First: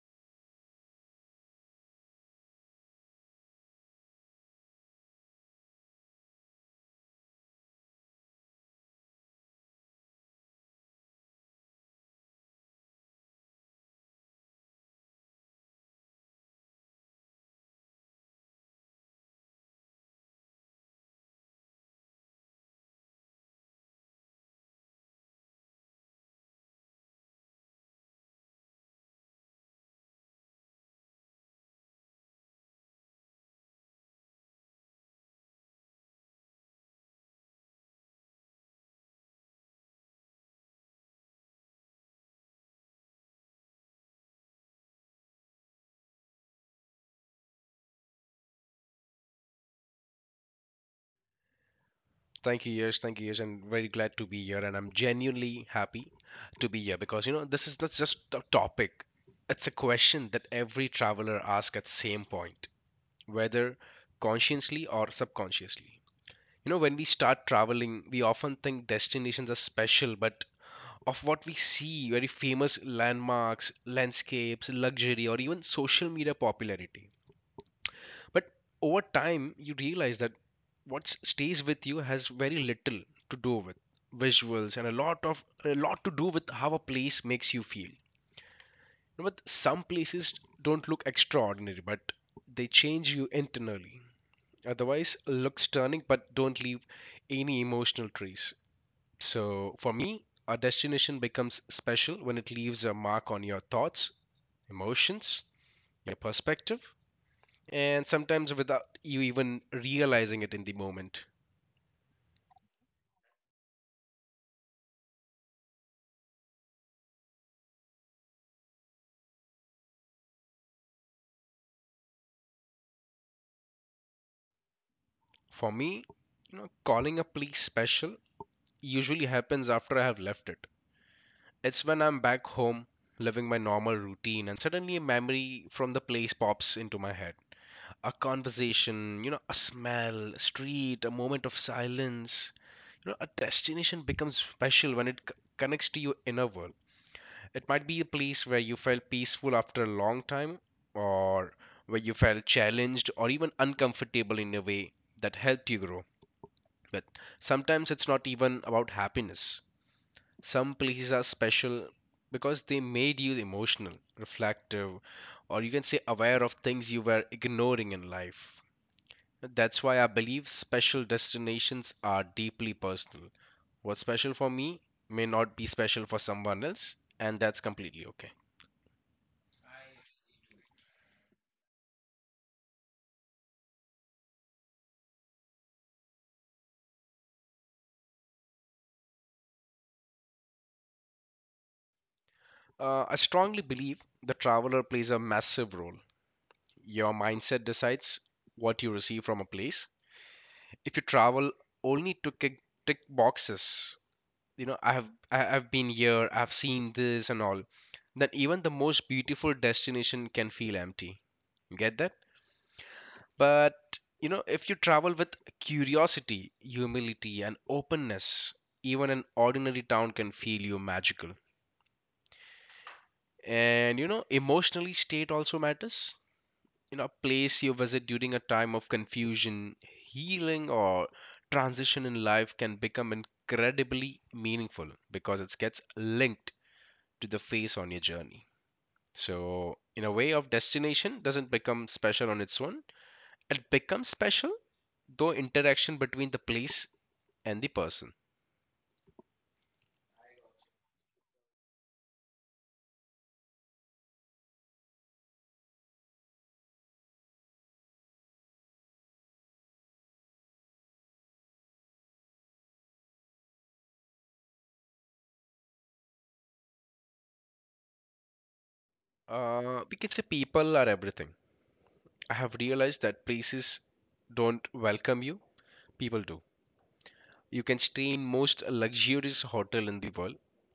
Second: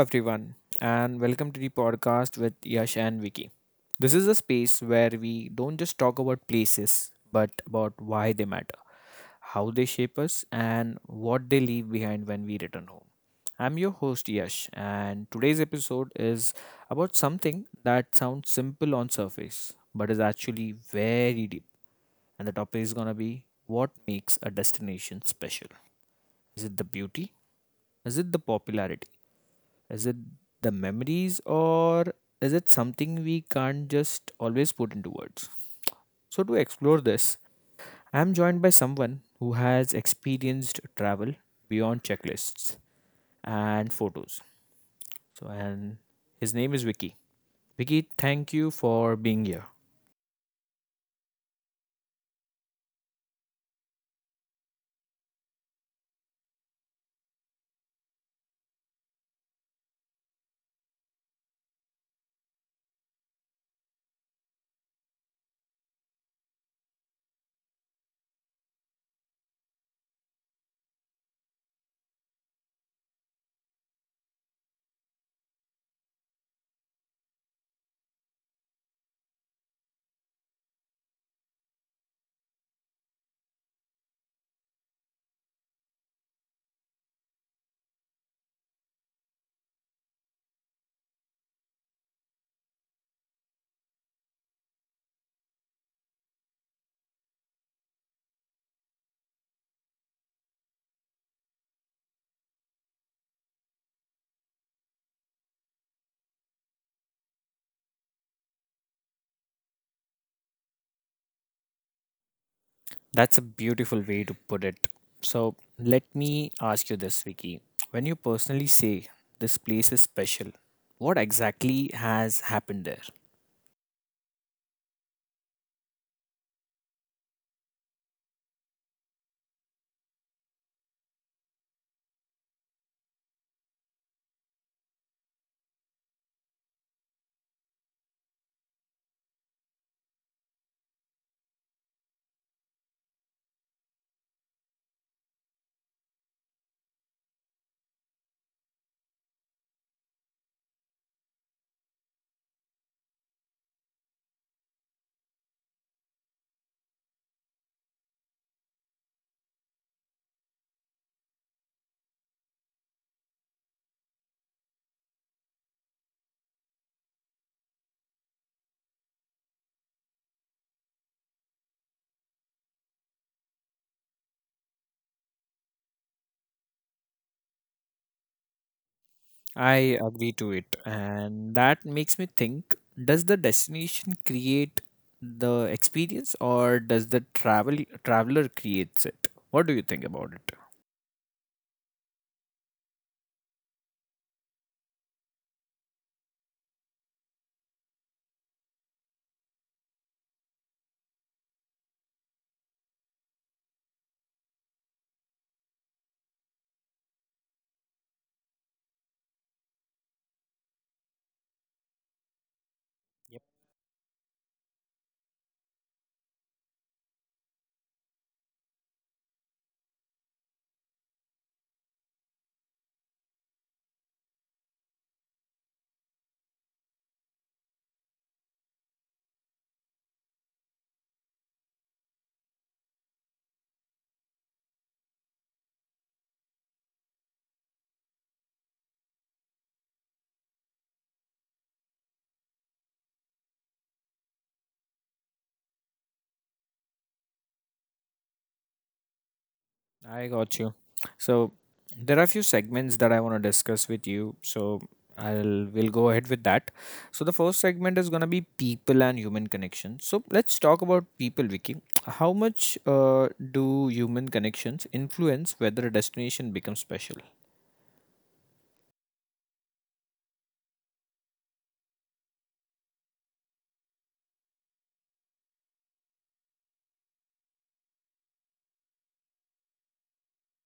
everyone, and welcome to the podcast with Yash and Vicky. This is a space where we don't just talk about places, but about why they matter, how they shape us, and what they leave behind when we return home. I'm your host, Yash, and today's episode is about something that sounds simple on surface, but is actually very deep. And the topic is gonna be what makes a destination special? Is it the beauty? Is it the popularity? Is it the memories or is it something we can't just always put into words? So, to explore this, I'm joined by someone who has experienced travel beyond checklists and photos. So, and his name is Vicky. Vicky, thank you for being here. Thank you, Yash. Thank you, Yash. I'm very glad to be here, and I'm genuinely happy to be here because this is not just a topic; it's a question that every traveler asks at same point, whether consciously or subconsciously. When we start traveling, we often think destinations are special, but of what we see, very famous landmarks, landscapes, luxury, or even social media popularity. But over time, you realize that what stays with you has very little to do with visuals and a lot to do with how a place makes you feel. But some places don't look extraordinary, but they change you internally. Otherwise, look stunning but don't leave any emotional trace. So for me, a destination becomes special when it leaves a mark on your thoughts, emotions, your perspective, and sometimes without you even realizing it in the moment. That's a beautiful way to put it. So, let me ask you this, Vicky. When you personally say this place is special, what exactly has happened there? For me, calling a place special usually happens after I have left it. It's when I'm back home, living my normal routine, and suddenly a memory from the place pops into my head. A conversation, a smell, a street, a moment of silence. A destination becomes special when it connects to your inner world. It might be a place where you felt peaceful after a long time, or where you felt challenged or even uncomfortable in a way that helped you grow. But sometimes it's not even about happiness. Some places are special because they made you emotional, reflective, or you can say aware of things you were ignoring in life. That's why I believe special destinations are deeply personal. What's special for me may not be special for someone else, and that's completely okay. I agree to it, and that makes me think does the destination create the experience or does the traveler creates it? What do you think about it? I strongly believe the traveler plays a massive role. Your mindset decides what you receive from a place. If you travel only to tick boxes, I've been here, I've seen this and all, then even the most beautiful destination can feel empty. You get that? But if you travel with curiosity, humility, and openness, even an ordinary town can feel you magical. And emotionally state also matters. A place you visit during a time of confusion, healing, or transition in life can become incredibly meaningful because it gets linked to the phase on your journey. So in a way of destination doesn't become special on its own, it becomes special though interaction between the place and the person. I got you. So there are a few segments that I want to discuss with you. So I'll we'll go ahead with that. So the first segment is gonna be people and human connection. So let's talk about people, Vicky. How much do human connections influence whether a destination becomes special? We can say people are everything. I have realized that places don't welcome you, people do. You can stay in most luxurious hotel in the world,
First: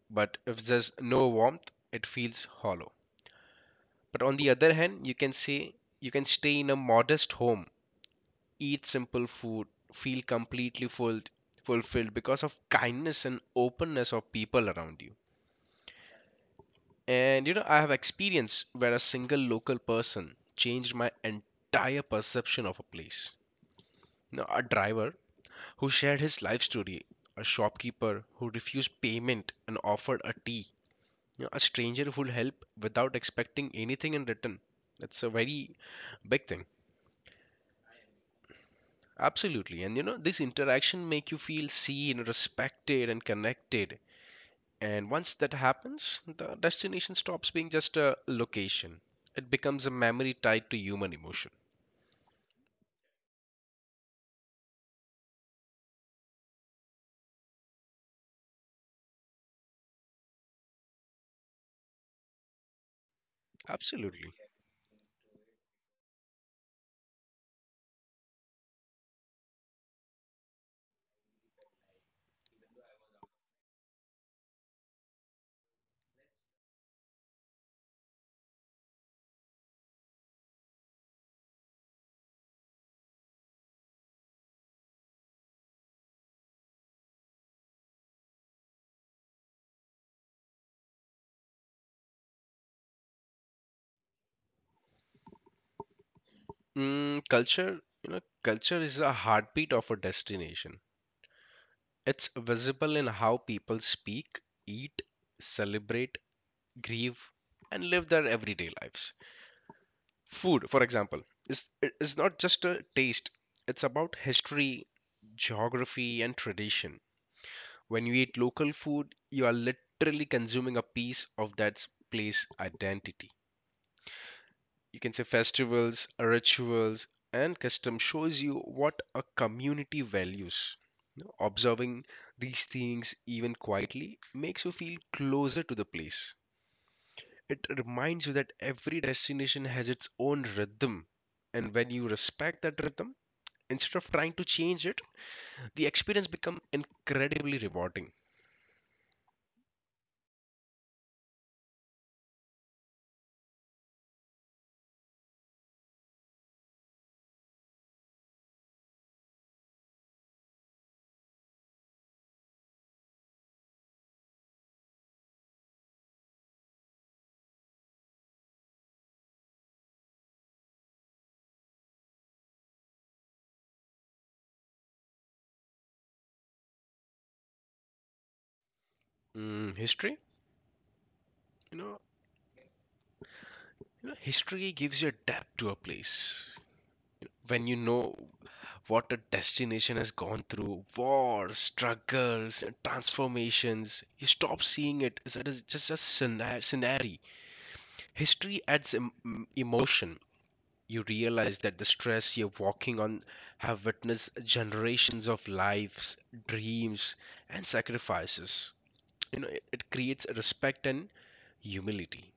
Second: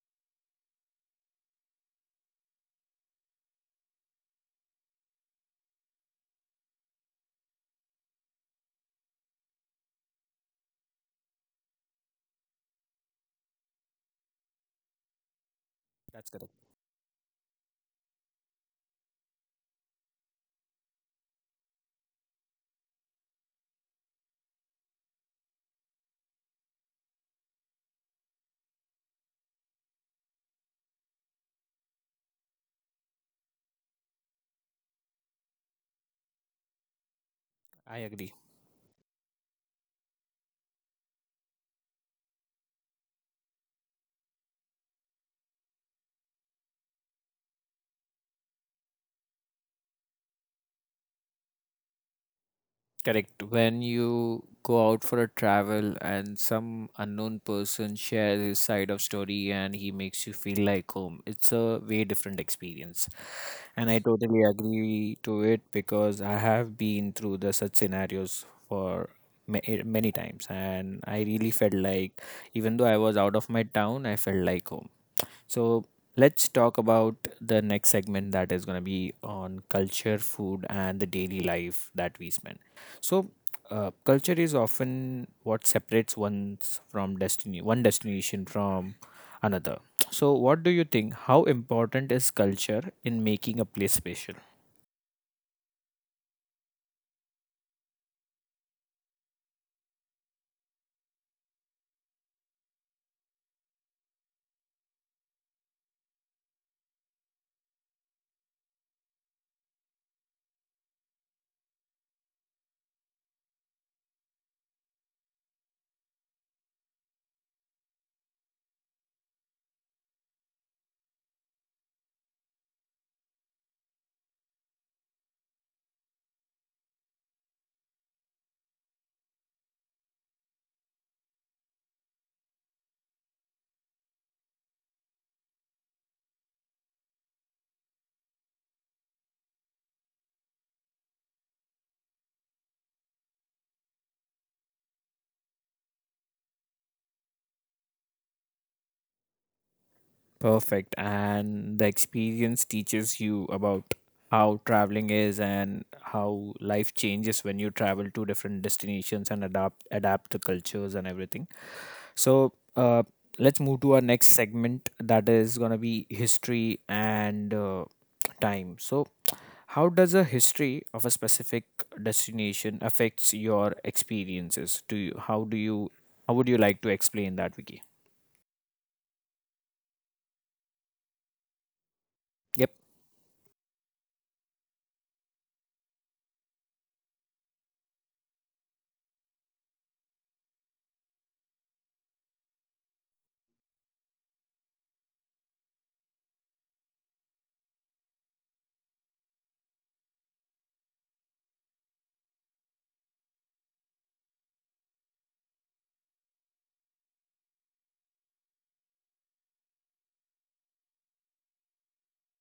but if there's no warmth, it feels hollow. But on the other hand, you can say you can stay in a modest home, eat simple food, feel completely full, fulfilled because of kindness and openness of people around you. That's correct. And I have experience where a single local person changed my entire perception of a place. A driver who shared his life story, a shopkeeper who refused payment and offered a tea, a stranger who'll help without expecting anything in return. That's a very big thing. I agree. Absolutely. And this interaction make you feel seen, respected, and connected. And once that happens, the destination stops being just a location. It becomes a memory tied to human emotion. Correct. When you go out for a travel and some unknown person shares his side of story and he makes you feel like home, it's a way different experience. And I Absolutely. totally agree to it because I have been through the such scenarios for many times and I really felt like even though I was out of my town, I felt like home. So let's talk about the next segment that is going to be on culture, food, and the daily life that we spend. So, culture is often what separates one destination from another. So what do you think? How important is culture in making a place special? Culture is a heartbeat of a destination. It's visible in how people speak, eat, celebrate, grieve, and live their everyday lives. Food, for example, is is not just a taste. It's about history, geography, and tradition. When you eat local food, you are literally consuming a piece of that place identity. You can say festivals, rituals, and custom shows you what a community values. Observing these things even quietly makes you feel closer to the place. It reminds you that every destination has its own rhythm. And when you respect that rhythm, instead of trying to change it, the experience becomes incredibly rewarding. Perfect. And the experience teaches you about how traveling is and how life changes when you travel to different destinations and adapt the cultures and everything. So, let's move to our next segment that is going to be history and time. So, how does a history of a specific destination affects your experiences? How do you how would you like to explain that, Vicky? Mm, history? You know, Yep, you know, History gives you a depth to a place. When you know what a destination has gone through wars, struggles, and transformations. You stop seeing it as it is just a scenario. History adds emotion. You realize that the stress you're walking on have witnessed generations of lives, dreams, and sacrifices. It creates respect and humility.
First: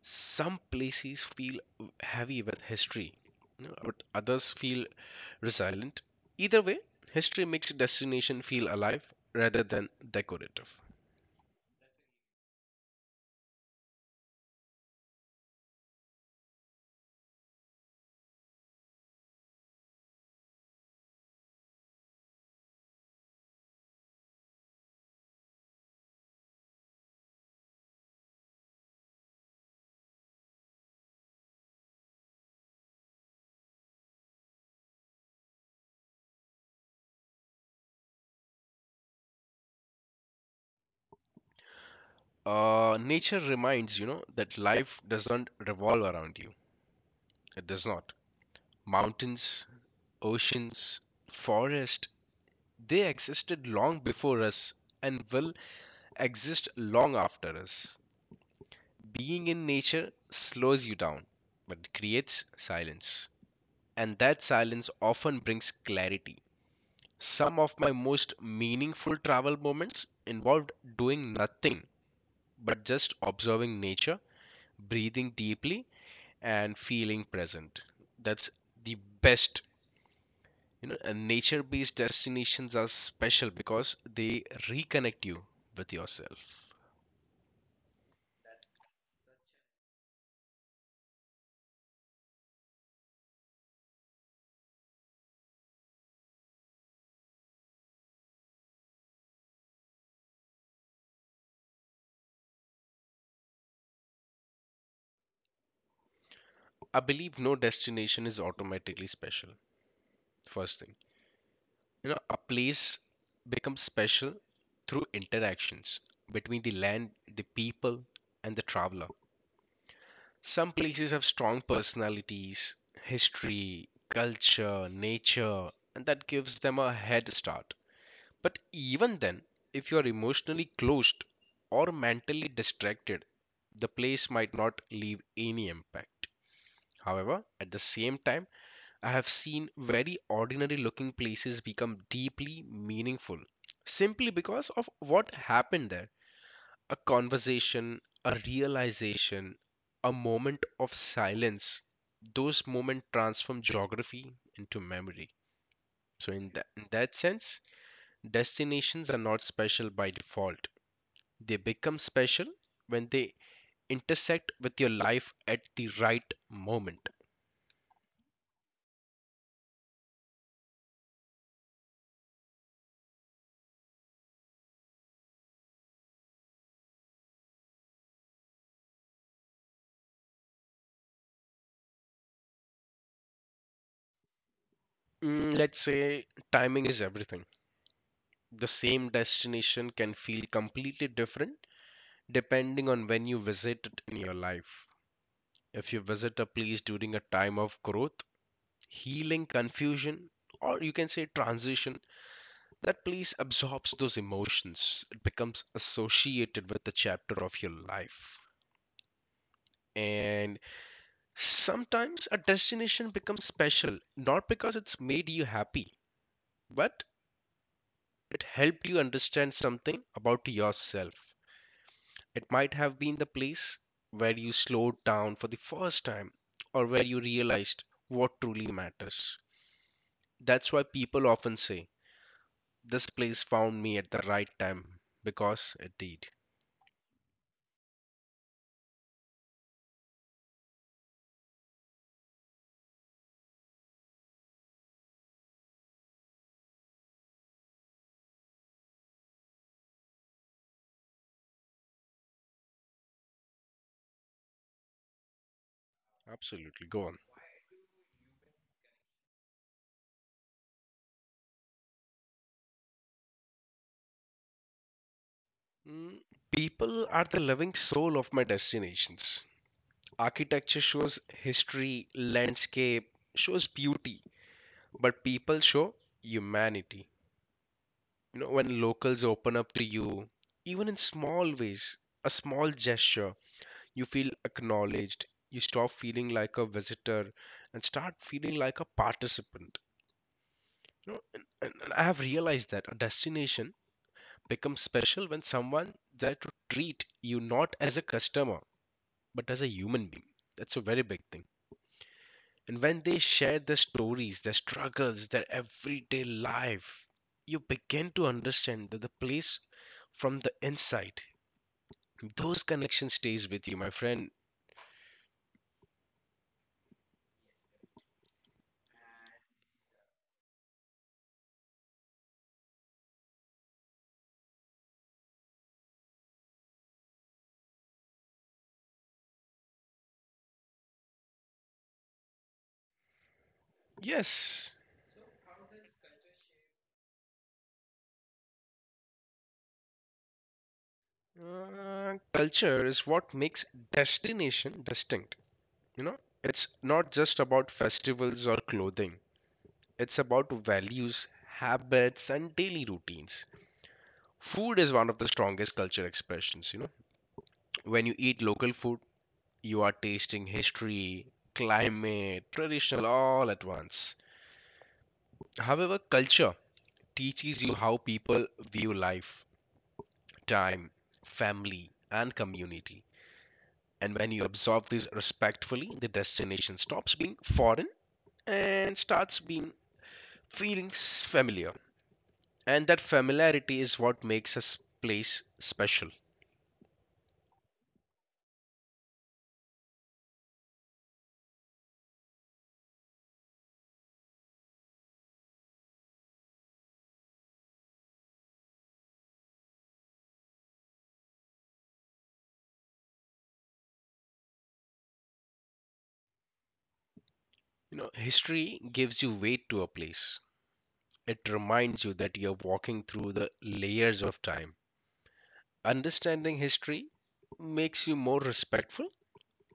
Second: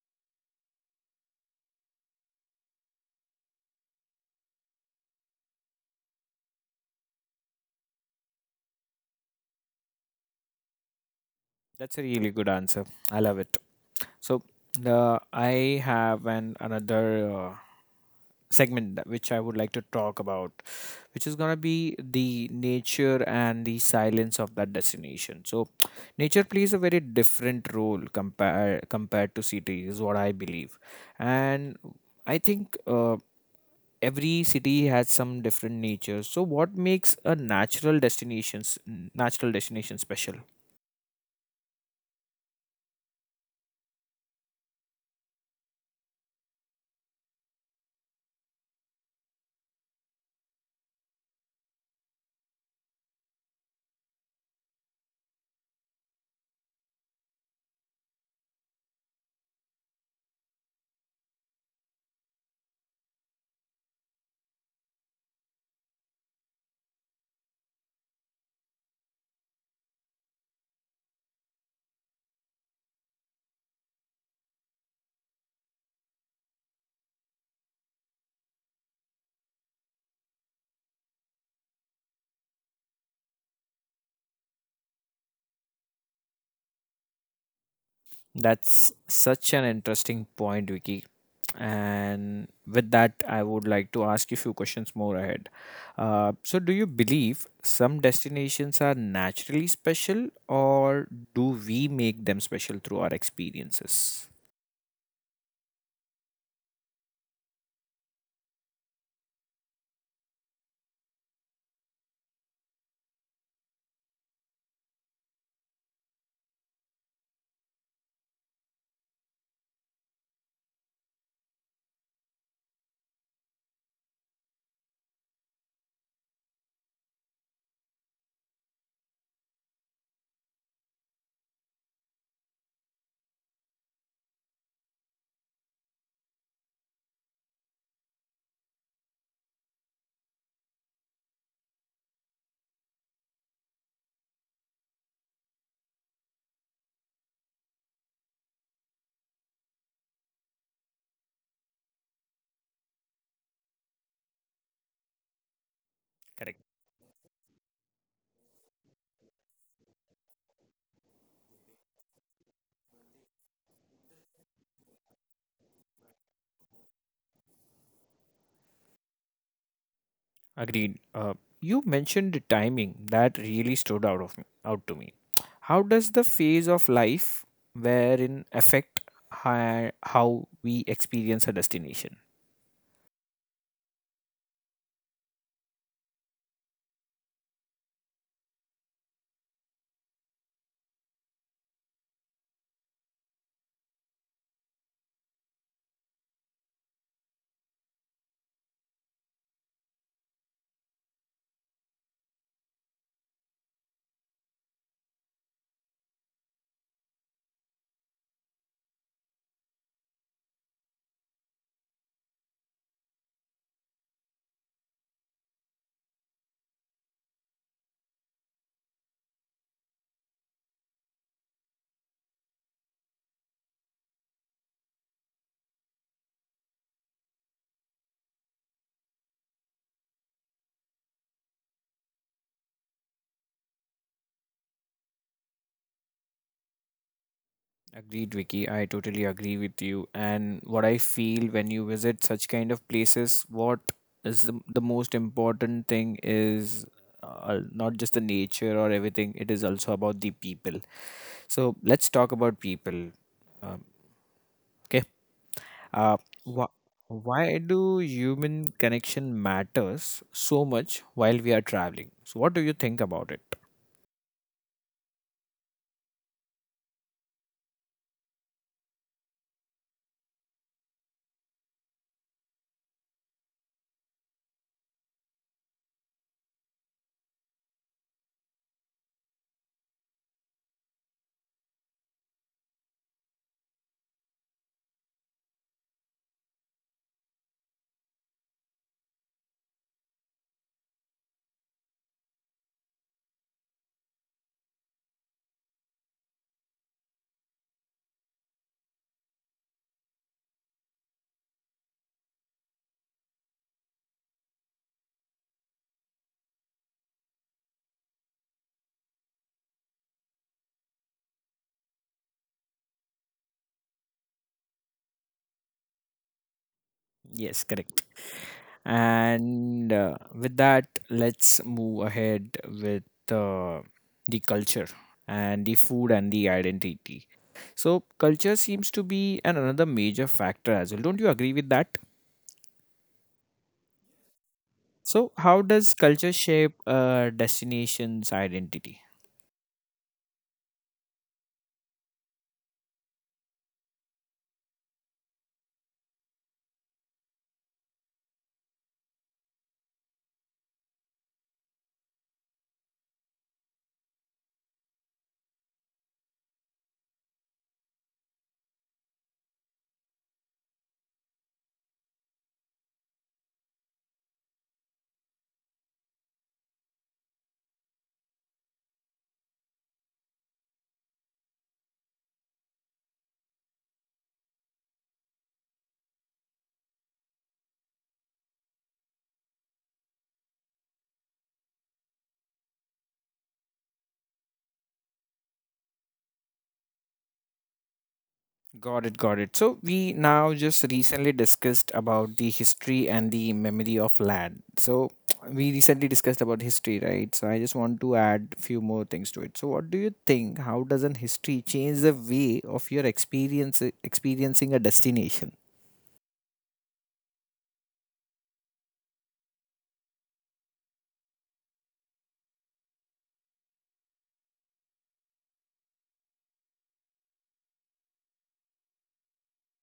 Some places feel heavy with history, but others feel resilient. Either way, history makes a destination feel alive rather than decorative. that's a really good answer. I love it. So the I have an another segment which I would like to talk about, which is gonna be the nature and the silence of that destination. So nature plays a very different role compared to cities, is what I believe, and I think. Every city has some different nature. So, what makes a natural destination special? Nature reminds that life doesn't revolve around you. It does not. Mountains, oceans, forest, they existed long before us and will exist long after us. Being in nature slows you down, but it creates silence. And that silence often brings clarity. Some of my most meaningful travel moments involved doing nothing but just observing nature, breathing deeply, and feeling present. That's the best. And nature based destinations are special because they reconnect you with yourself. That's such an interesting point, Vicky. And with that, I would like to ask you a few questions more ahead. So, do you believe some destinations are naturally special, or do we make them special through our experiences? I believe no destination is automatically special. First thing, a place becomes special through interactions between the land, the people, and the traveler. Some places have strong personalities, history, culture, nature, and that gives them a head start. But even then, if you are emotionally closed or mentally distracted, the place might not leave any impact. However, at the same time, I have seen very ordinary looking places become deeply meaningful simply because of what happened there. A conversation, a realization, a moment of silence. Those moments transform geography into memory. So, in, Correct. In that sense, destinations are not special by default. They become special when they intersect with your life at the right moment. Agreed. You mentioned the timing that really stood out to me. How does the phase of life wherein affect how we experience a destination? Let's say timing is everything. The same destination can feel completely different depending on when you visit it in your life. If you visit a place during a time of growth, healing, confusion, or you can say transition, that place absorbs those emotions. It becomes associated with the chapter of your life. And sometimes a destination becomes special not because it's made you happy, but it helped you understand something about yourself. It might have been the place where you slowed down for the first time or where you realized what truly matters. That's why people often say, "This place found me at the right time," because it did. Agreed, Vicky. I totally agree with you. And what I feel when you visit such kind of places, what is the most important thing is, not just the nature or everything, it is also about the people. So let's talk about people. Um, okay. Uh, wh- Absolutely, go on. why do human connection matters so much while we are traveling? So what do you think about it? Mm, People are the living soul of my destinations. Architecture shows history, landscape shows beauty, but people show humanity. When locals open up to you, even in small ways, a small gesture, you feel acknowledged. You stop feeling like a visitor and start feeling like a participant. And I have realized that a destination becomes special when someone there to treat you not as a customer, but as a human being. That's a very big thing. And when they share their stories, their struggles, their everyday life, you begin to understand that the place from the inside, those connections stays with you, my friend. Yes, correct. And with that, let's move ahead with uh, the culture and the food and the identity. So, culture seems to be an another major factor as well. Don't you agree with that? Yes, So, how does culture shape a destination's identity? Culture is what makes destination distinct. You know, it's not just about festivals or clothing. It's about values, habits, and daily routines. Food is one of the strongest culture expressions. When you eat local food, you are tasting history, climate, traditional all at once. However, culture teaches you how people view life, time, family, and community. And when you absorb this respectfully, the destination stops being foreign and starts being feeling familiar. And that familiarity is what makes a place special. Got it, got it. So we now just recently discussed about the history and the memory of land. So we recently discussed about history, right? So I just want to add few more things to it. So what do you think? How does an history change the way of your experience experiencing a destination? History gives you weight to a place. It reminds you that you're walking through the layers of time. Understanding history makes you more respectful.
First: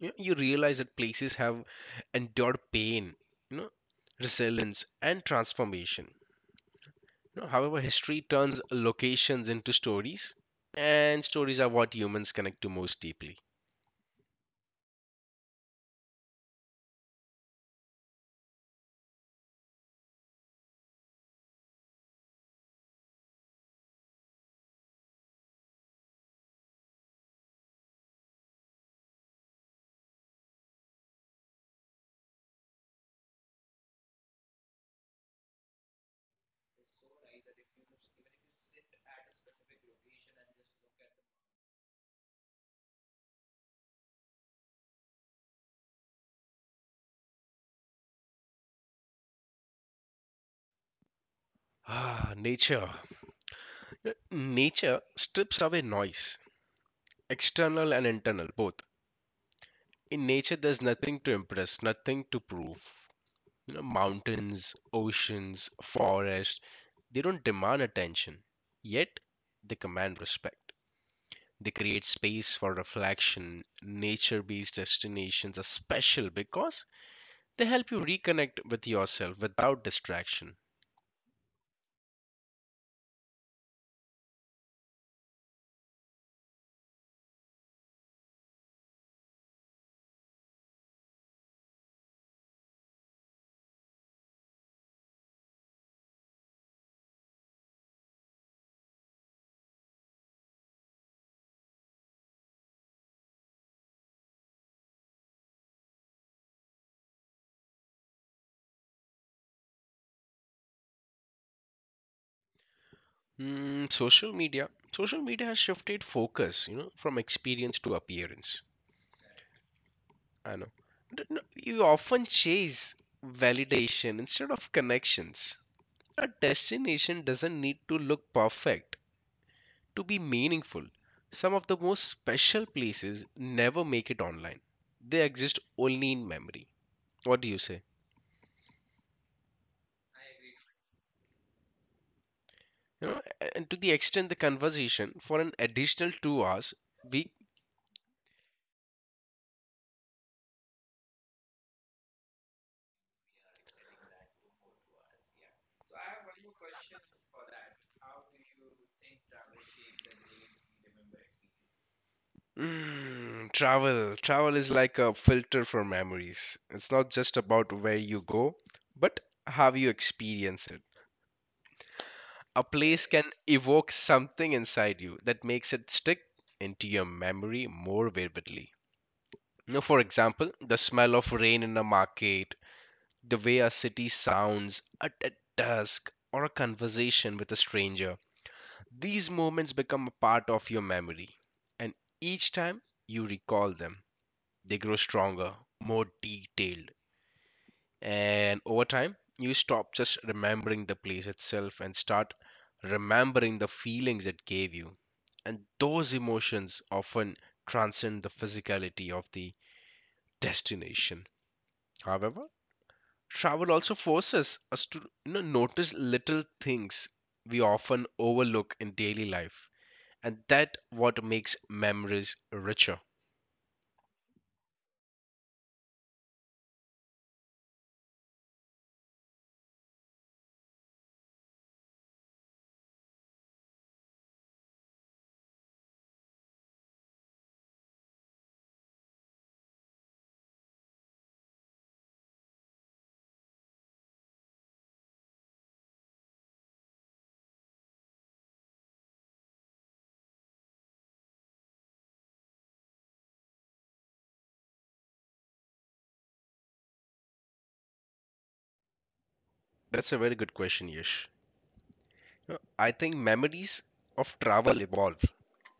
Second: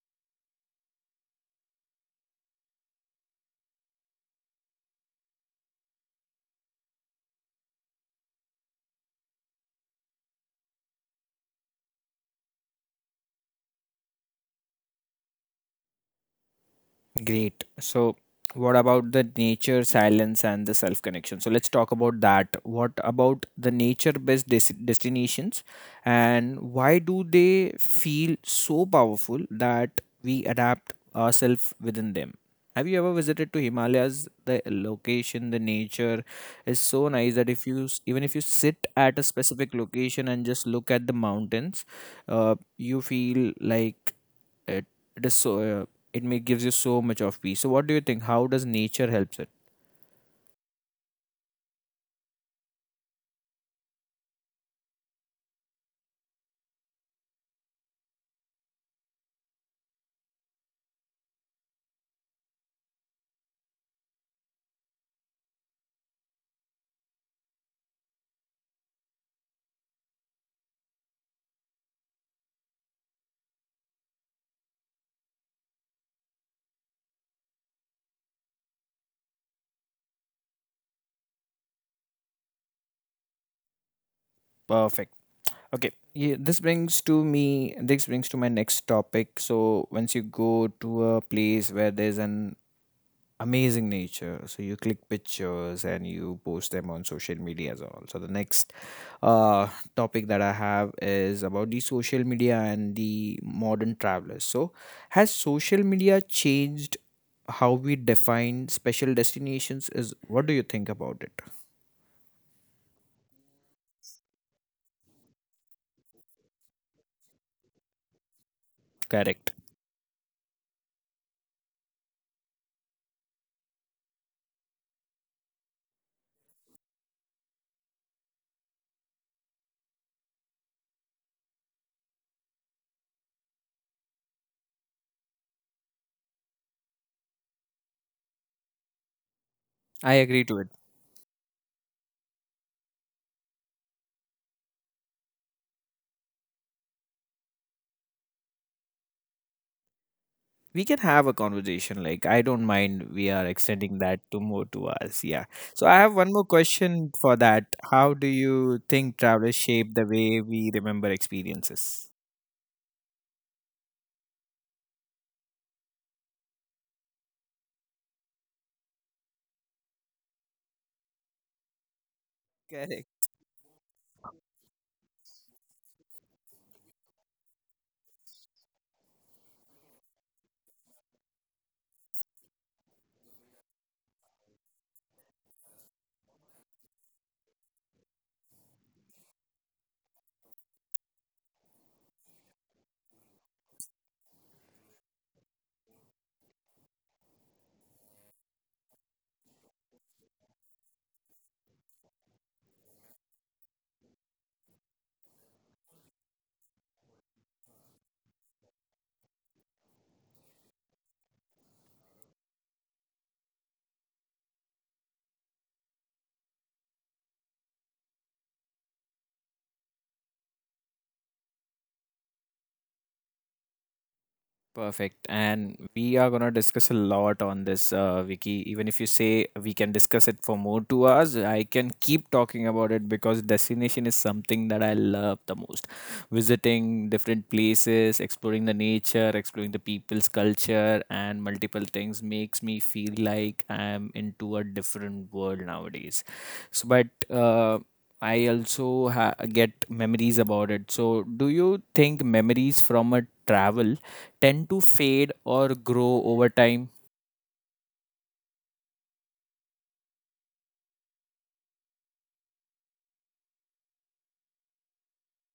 You realize that places have endured pain, you know resilience and transformation. However, history turns locations into stories, and stories are what humans connect to most deeply. Great. So, what about the nature, silence, and the self connection? So, let's talk about that. What about the nature based destinations and why do they feel so powerful that we adapt ourselves within them? Have you ever visited to Himalayas? The location, the nature is so nice that if you even if you sit at a specific location and just look at the mountains, you feel like it, it is so it may gives you so much of peace. So what do you think? How does nature helps it? Nature. You Nature strips away noise, external and internal both. In nature there's nothing to impress, nothing to prove. Mountains, oceans, forest, they don't demand attention, yet they command respect. They create space for reflection. Nature based destinations are special because they help you reconnect with yourself without distraction. Perfect. Okay. Yeah, this brings to me this brings to my next topic. So once you go to a place where there's an amazing nature, so you click pictures and you post them on social media as well. So the next uh, topic that I have is about the social media and the modern travelers. So has social media changed how we define special destinations is what do you think about it? Social media. Social media has shifted focus, from experience to appearance. Correct. I know. No, you often chase validation instead of connections. A destination doesn't need to look perfect to be meaningful. Some of the most special places never make it online. They exist only in memory. What do you say? I agree to it. And to the extent the conversation for an additional 2 hours, we We can have a conversation. Like, I don't mind. We are extending that to more to us. Yeah. So, I have one more question for that. How do you think travelers shape the way we remember experiences? Travel. Travel is like a filter for memories. It's not just about where you go, but how you experience it. A place Correct. can evoke something inside you that makes it stick into your memory more vividly. Now, for example, the smell of rain in a market, the way a city sounds at dusk, or a conversation with a stranger. These moments become a part of your memory, and each time you recall them, they grow stronger, more detailed, and over time, you stop just remembering the place itself and start remembering the feelings it gave you. And those emotions often transcend the physicality of the destination. However, travel also forces us to notice little things we often overlook in daily life. And that what makes memories richer. Perfect. And we are going to discuss a lot on this, Vicky. Even if you say we can discuss it for more 2 hours, I can keep talking about it because destination is something that I love the most. Visiting different places, exploring the nature, exploring the people's culture, and multiple things makes me feel like I'm into a different world nowadays. So, but I also get memories about it. So, do you think memories from a travel tend to fade or grow over time? That's a very good question, Yash. I think memories of travel evolve.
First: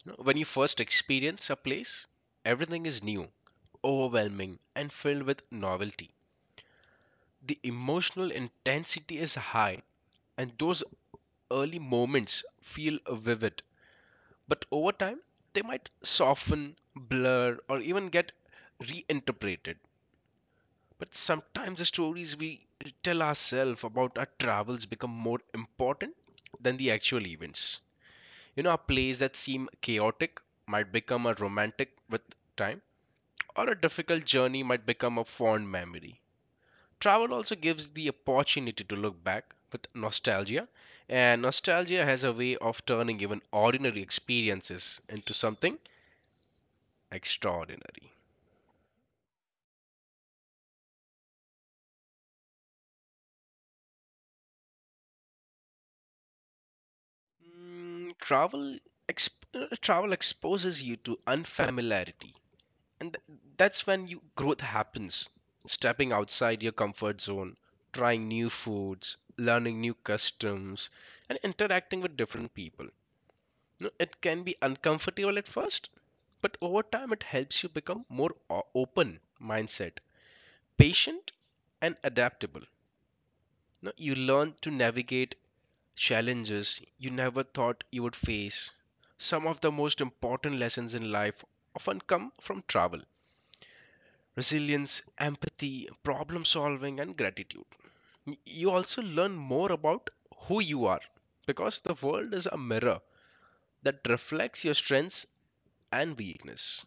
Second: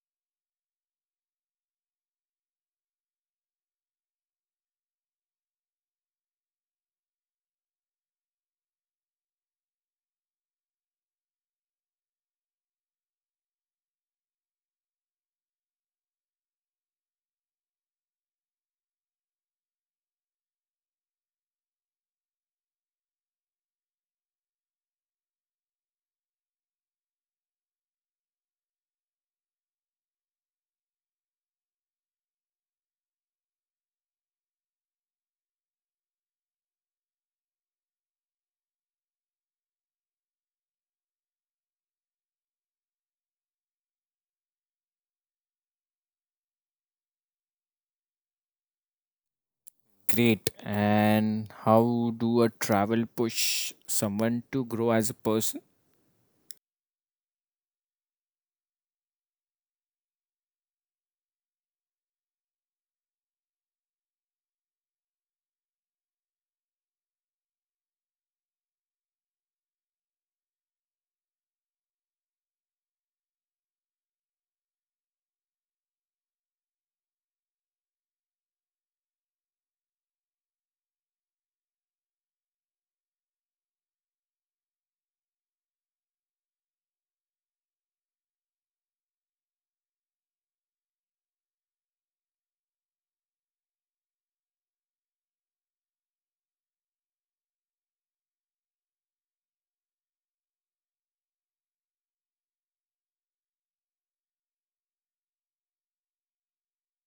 You know, when you first experience a place, everything is new, overwhelming, and filled with novelty. The emotional intensity is high, and those early moments feel vivid. But over time, they might soften, blur, or even get reinterpreted. But sometimes the stories we tell ourselves about our travels become more important than the actual events. You know, a place that seemed chaotic might become a romantic with time, or a difficult journey might become a fond memory. Travel also gives the opportunity to look back with nostalgia, and nostalgia has a way of turning even ordinary experiences into something extraordinary. Great. And how do a travel push someone to grow as a person? Mm, travel travel exposes you to unfamiliarity. And that's when you growth happens. Stepping outside your comfort zone, trying new foods, learning new customs, and interacting with different people. You know, it can be uncomfortable at first, but over time it helps you become more open mindset, patient, and adaptable. You know, you learn to navigate challenges you never thought you would face. Some of the most important lessons in life often come from travel resilience, empathy, problem solving, and gratitude. You also learn more about who you are because the world is a mirror that reflects your strengths and weakness.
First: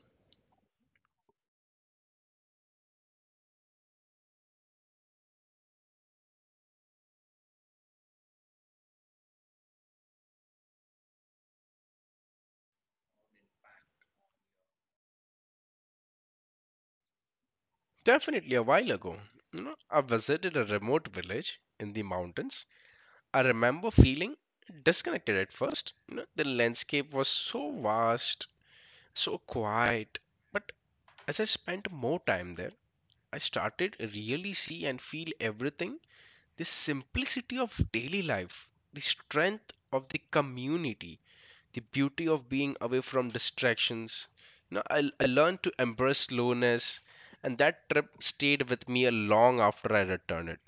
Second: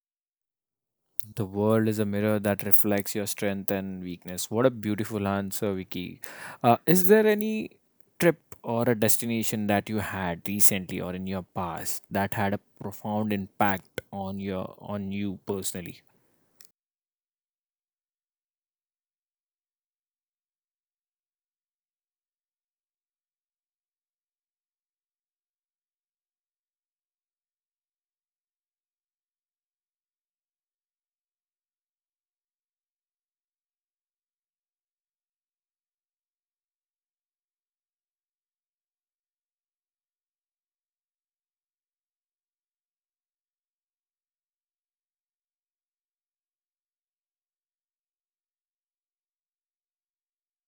The world is a mirror that reflects your strength and weakness. What a beautiful answer, Vicky. Is there any trip or a destination that you had recently or in your past that had a profound impact on your on you personally? Definitely a while ago, you know, I visited a remote village in the mountains. I remember feeling disconnected at first. You know, the landscape was so vast, so quiet. But as I spent more time there, I started really see and feel everything the simplicity of daily life, the strength of the community, the beauty of being away from distractions. You know, I learned to embrace slowness, and that trip stayed with me a long after I returned it.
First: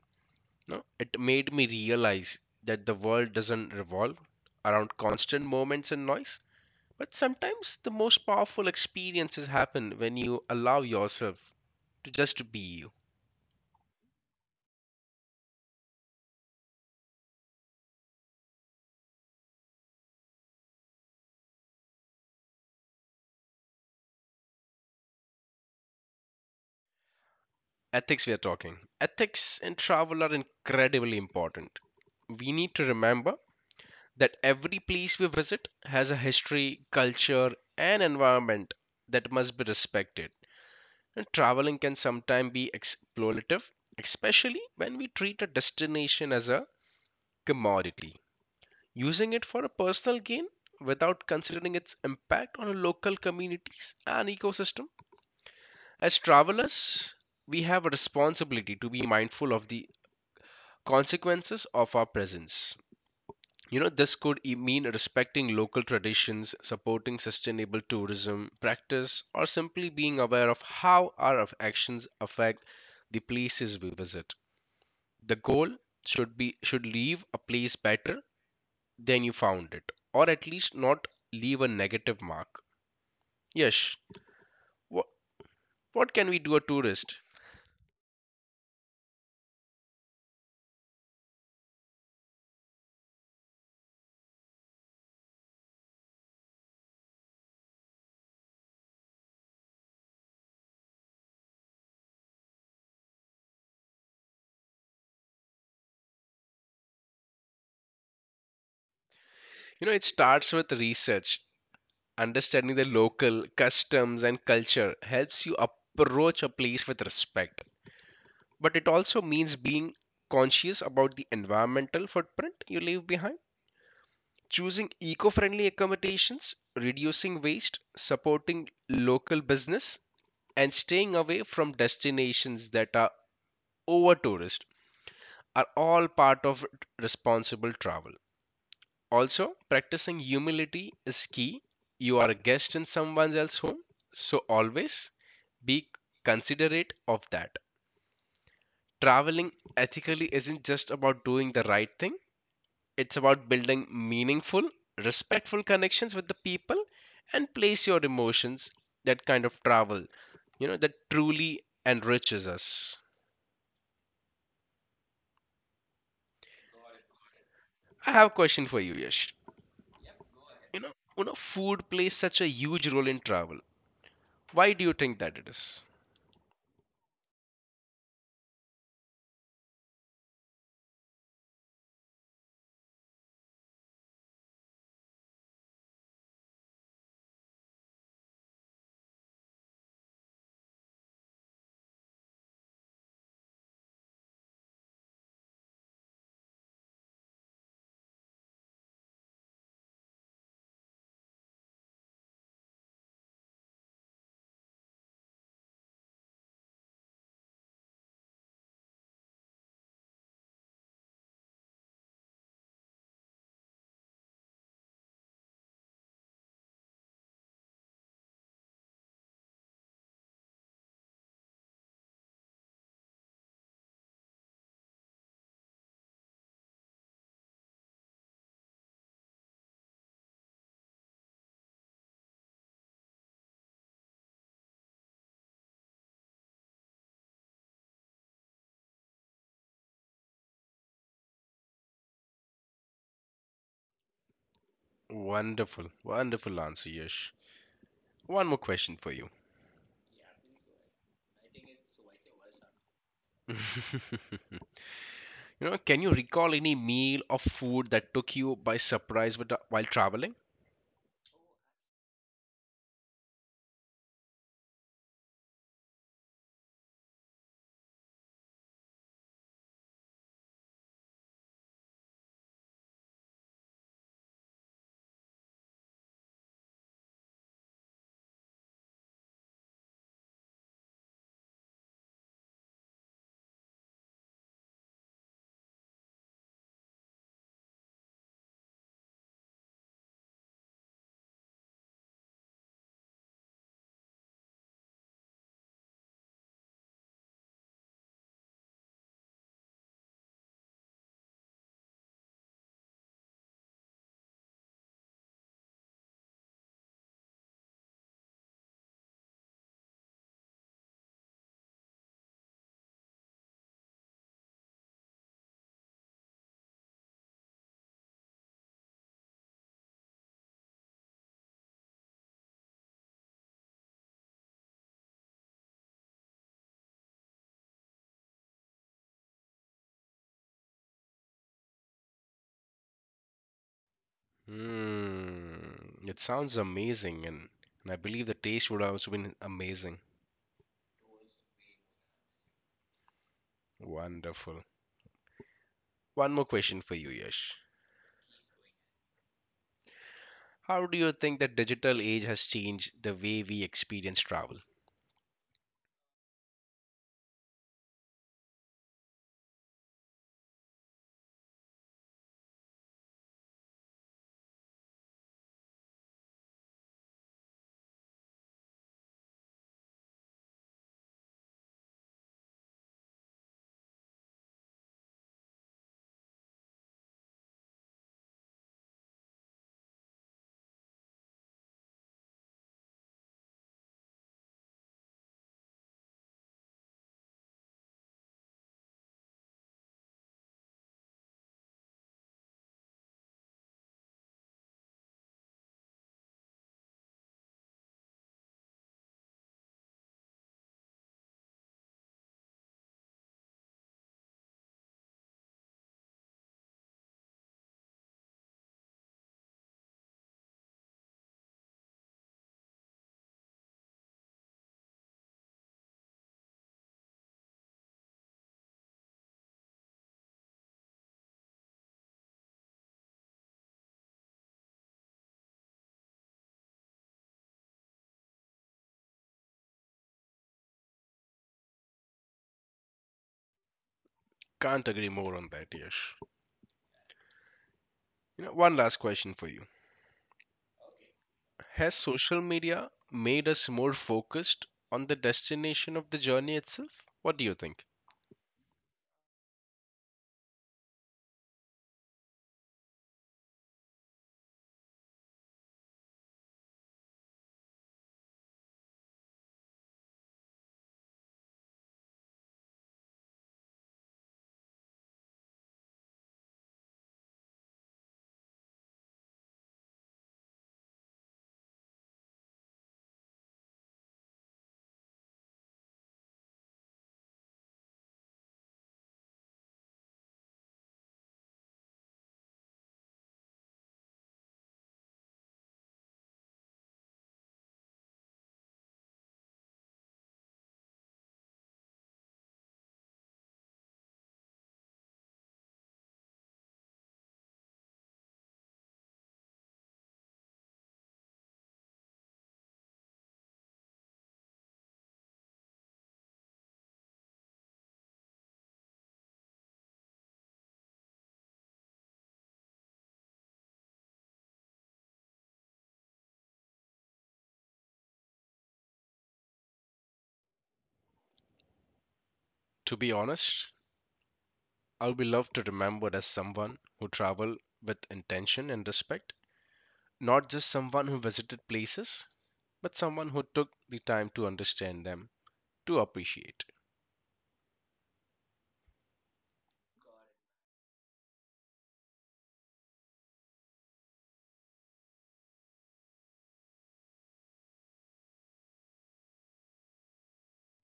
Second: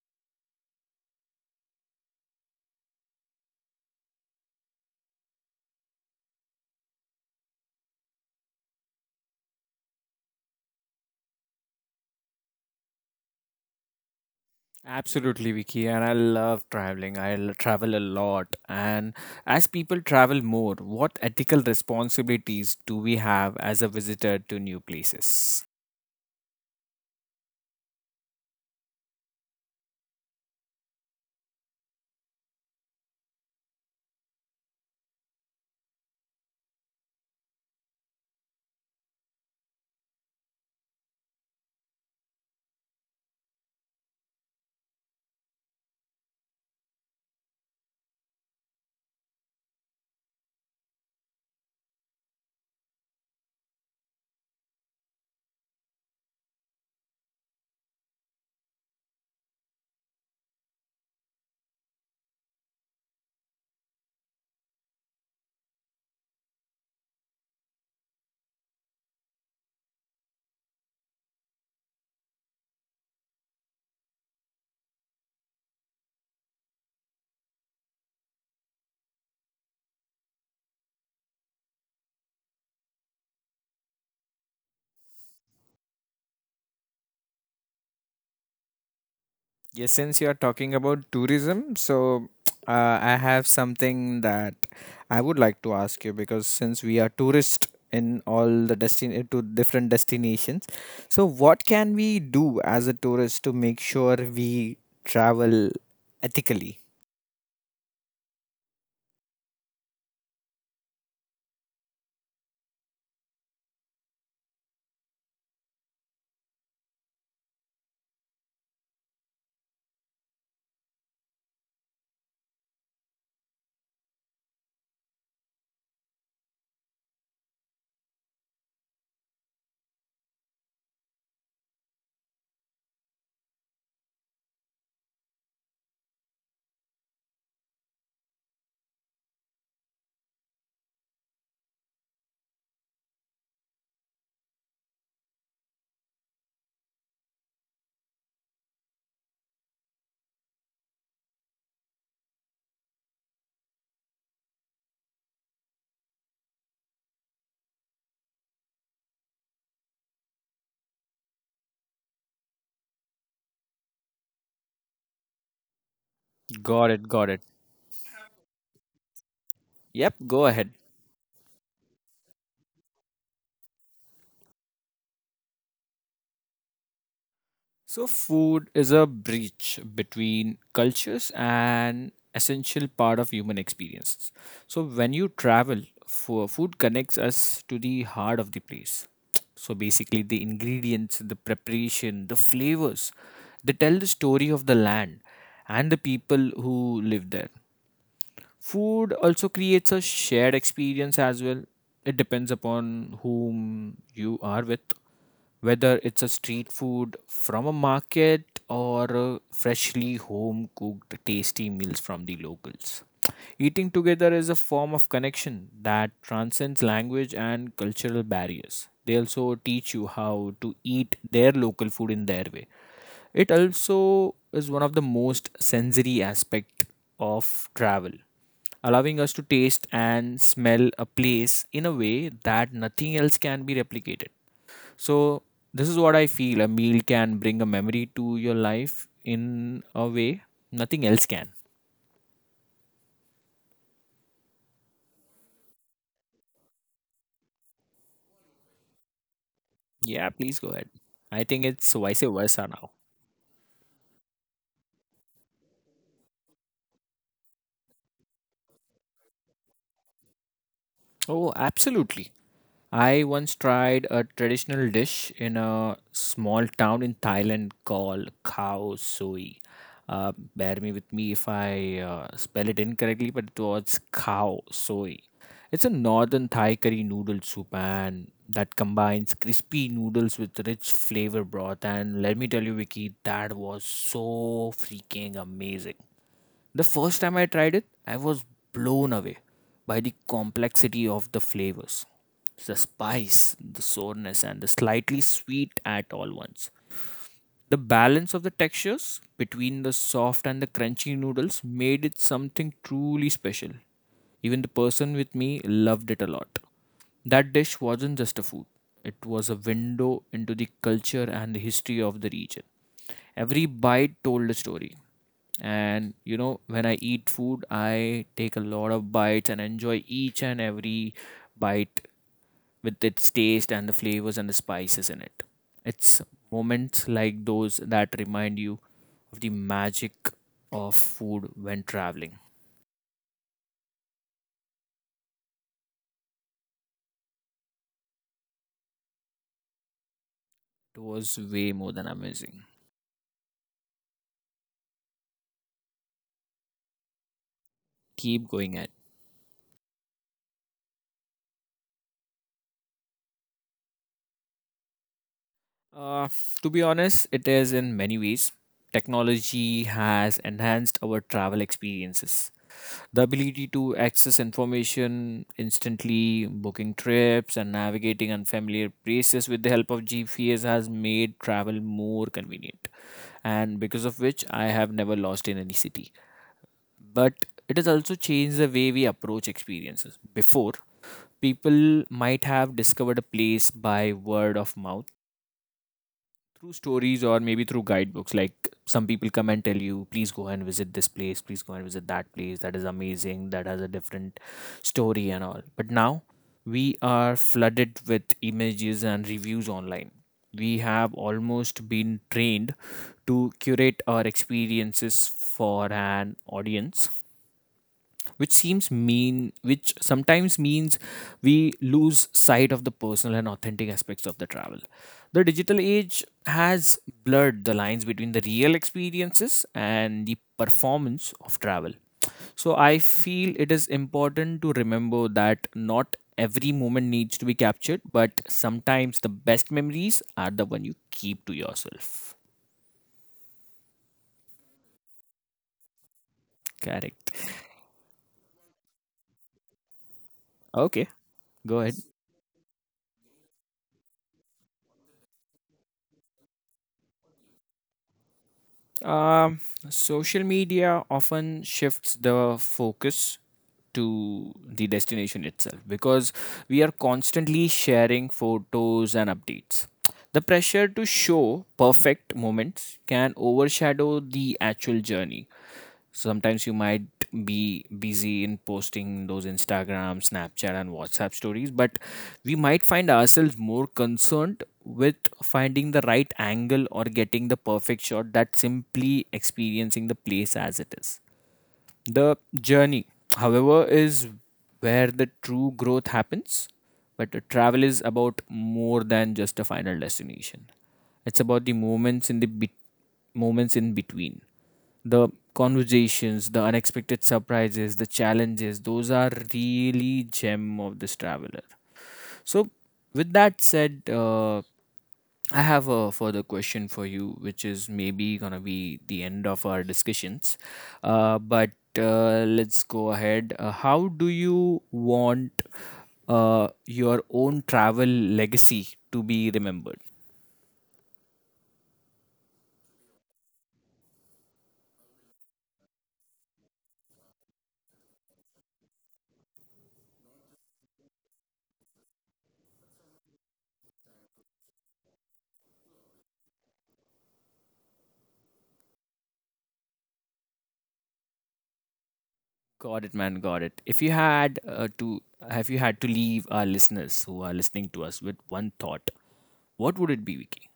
You know, it made me realize that the world doesn't revolve around constant moments and noise, but sometimes the most powerful experiences happen when you allow yourself to just be you. Absolutely, Vicky, and I love traveling. Travel a lot, and as people travel more, what ethical responsibilities do we have as a visitor to new places? Ethics we are talking, ethics in travel are incredibly important. We need to remember that every place we visit has a history culture and environment that must be respected, and traveling can sometimes be exploitative, especially when we treat a destination as a commodity, using it for a personal gain without considering its impact on local communities and ecosystem. As travelers, we have a responsibility to be mindful of the consequences of our presence. You know, this could mean respecting local traditions, supporting sustainable tourism practice, or simply being aware of how our actions affect the places we visit. The goal should be should leave a place better than you found it, or at least not leave a negative mark. Yes, what what can we do a tourist? Yes, since you are talking about tourism, so I have something that I would like to ask you because since we are tourists in all the destin to different destinations, so what can we do as a tourist to make sure we travel ethically? You know, it starts with research. Understanding the local customs and culture helps you approach a place with respect, but it also means being conscious about the environmental footprint you leave behind, choosing eco friendly accommodations, reducing waste, supporting local business, and staying away from destinations that are over tourist are all part of responsible travel. Also, practicing humility is key. You are a guest in someone else's home, so always be considerate of that. Traveling ethically isn't just about doing the right thing, it's about building meaningful, respectful connections with the people and place your emotions, that kind of travel, you know, that truly enriches us. Got it, got it. I have a question for you, Yash. Yep, go ahead. You know, food plays such a huge role in travel. Why do you think that it is? So, food is a bridge between cultures and essential part of human experiences. So, when you travel, food connects us to the heart of the place. So, basically, the ingredients, the preparation, the flavors, they tell the story of the land and the people who live there. Food also creates a shared experience as well. It depends upon whom you are with, whether it's a street food from a market or freshly home cooked tasty meals from the locals. Eating together is a form of connection that transcends language and cultural barriers. They also teach you how to eat their local food in their way. It also is one of the most sensory aspect of travel, allowing us to taste and smell a place in a way that nothing else can be replicated. So this is what I feel a meal can bring a memory to your life in a way nothing else can. Wonderful, wonderful answer, Yash. One more question for you. Yeah, please go ahead. I think it's vice versa now. You know, can you recall any meal or food that took you by surprise while traveling? Oh, absolutely. I once tried a traditional dish in a small town in Thailand called Khao Sui. Bear me if I spell it incorrectly, but it was Khao Sui. It's a northern Thai curry noodle soup and that combines crispy noodles with rich flavor broth. And let me tell you, Vicky, that was so freaking amazing. The first time I tried it, I was blown away by the complexity of the flavors, the spice, the sourness, and the slightly sweet at all once. The balance of the textures between the soft and the crunchy noodles made it something truly special. Even the person with me loved it a lot. That dish wasn't just a food, it was a window into the culture and the history of the region. Every bite told a story. And you know, when I eat food, I take a lot of bites and enjoy each and every bite with its taste and the flavors and the spices in it. It's moments like those that remind you of the magic of food when traveling. Hmm, it sounds amazing, and I believe the taste would have also been amazing. It was way more than amazing. Wonderful. One more question for you, Yash. Keep going at. How do you think that digital age has changed the way we experience travel? Uh, to be honest, it is in many ways. Technology has enhanced our travel experiences. The ability to access information instantly, booking trips, and navigating unfamiliar places with the help of GPS has made travel more convenient, and because of which I have never lost in any city. But it has also changed the way we approach experiences. Before, people might have discovered a place by word of mouth through stories or maybe through guidebooks, like some people come and tell you please go and visit this place, please go and visit that place, that is amazing, that has a different story and all. But now we are flooded with images and reviews online. We have almost been trained to curate our experiences for an audience, which sometimes means we lose sight of the personal and authentic aspects of the travel. The digital age has blurred the lines between the real experiences and the performance of travel. So I feel it is important to remember that not every moment needs to be captured, but sometimes the best memories are the one you keep to yourself. Can't agree more on that, Yash. Correct. You know, one last question for you. Okay, go Has ahead. social media made us more focused on the destination of the journey itself? What do you think? Um, Social media often shifts the focus to the destination itself because we are constantly sharing photos and updates. The pressure to show perfect moments can overshadow the actual journey. Sometimes you might be busy in posting those Instagram, Snapchat, and WhatsApp stories, but we might find ourselves more concerned with finding the right angle or getting the perfect shot that simply experiencing the place as it is. The journey, however, is where the true growth happens. But the travel is about more than just a final destination. It's about the moments in the be moments in between, the conversations, the unexpected surprises, the challenges. Those are really gem of this traveler. So with that said, I have a further question for you which is maybe gonna be the end of our discussions. But Let's go ahead. How do you want, your own travel legacy to be remembered? To be honest, I'll be loved to remembered as someone who traveled with intention and respect, not just someone who visited places, but someone who took the time to understand them to appreciate. Got it, man. Got it. If you had have you had to leave our listeners who are listening to us with one thought, what would it be, Vicky?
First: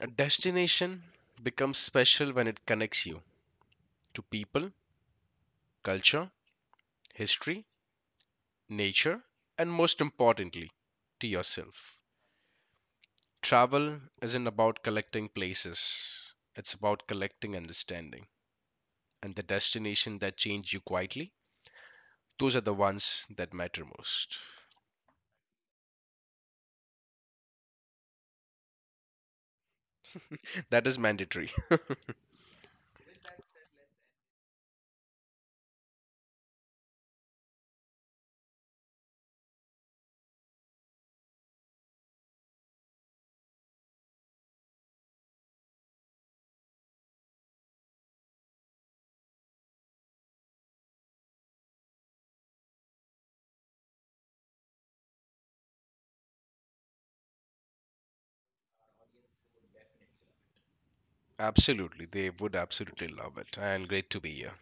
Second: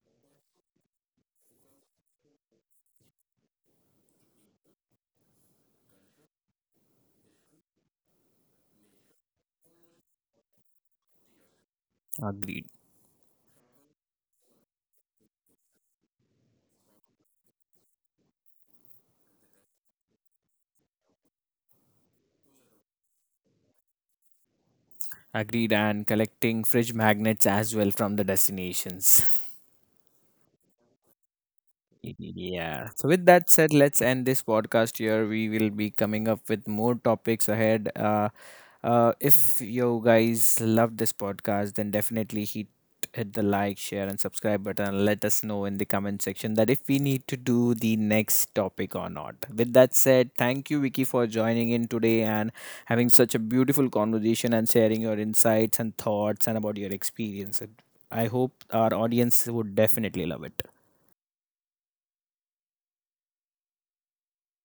A destination becomes special when it connects you to people, culture, history, nature, and most importantly, to yourself. Agreed. Travel isn't about collecting places, it's about collecting understanding. And the destination that change you quietly, those are the ones that matter most. Agreed. And collecting fridge magnets as well from the destinations. That is mandatory. Yeah. So with that said, let's end this podcast here. We will be coming up with more topics ahead. If you guys love this podcast, then definitely hit the like, share, and subscribe button. Let us know in the comment section that if we need to do the next topic or not. With that said, thank you, Vicky, for joining in today and having such a beautiful conversation and sharing your insights and thoughts and about your experience. I hope our audience would definitely love it. Absolutely. They would absolutely love it. And great to be here.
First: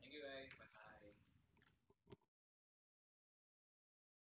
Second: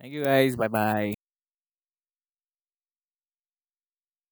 Thank you guys. Bye bye.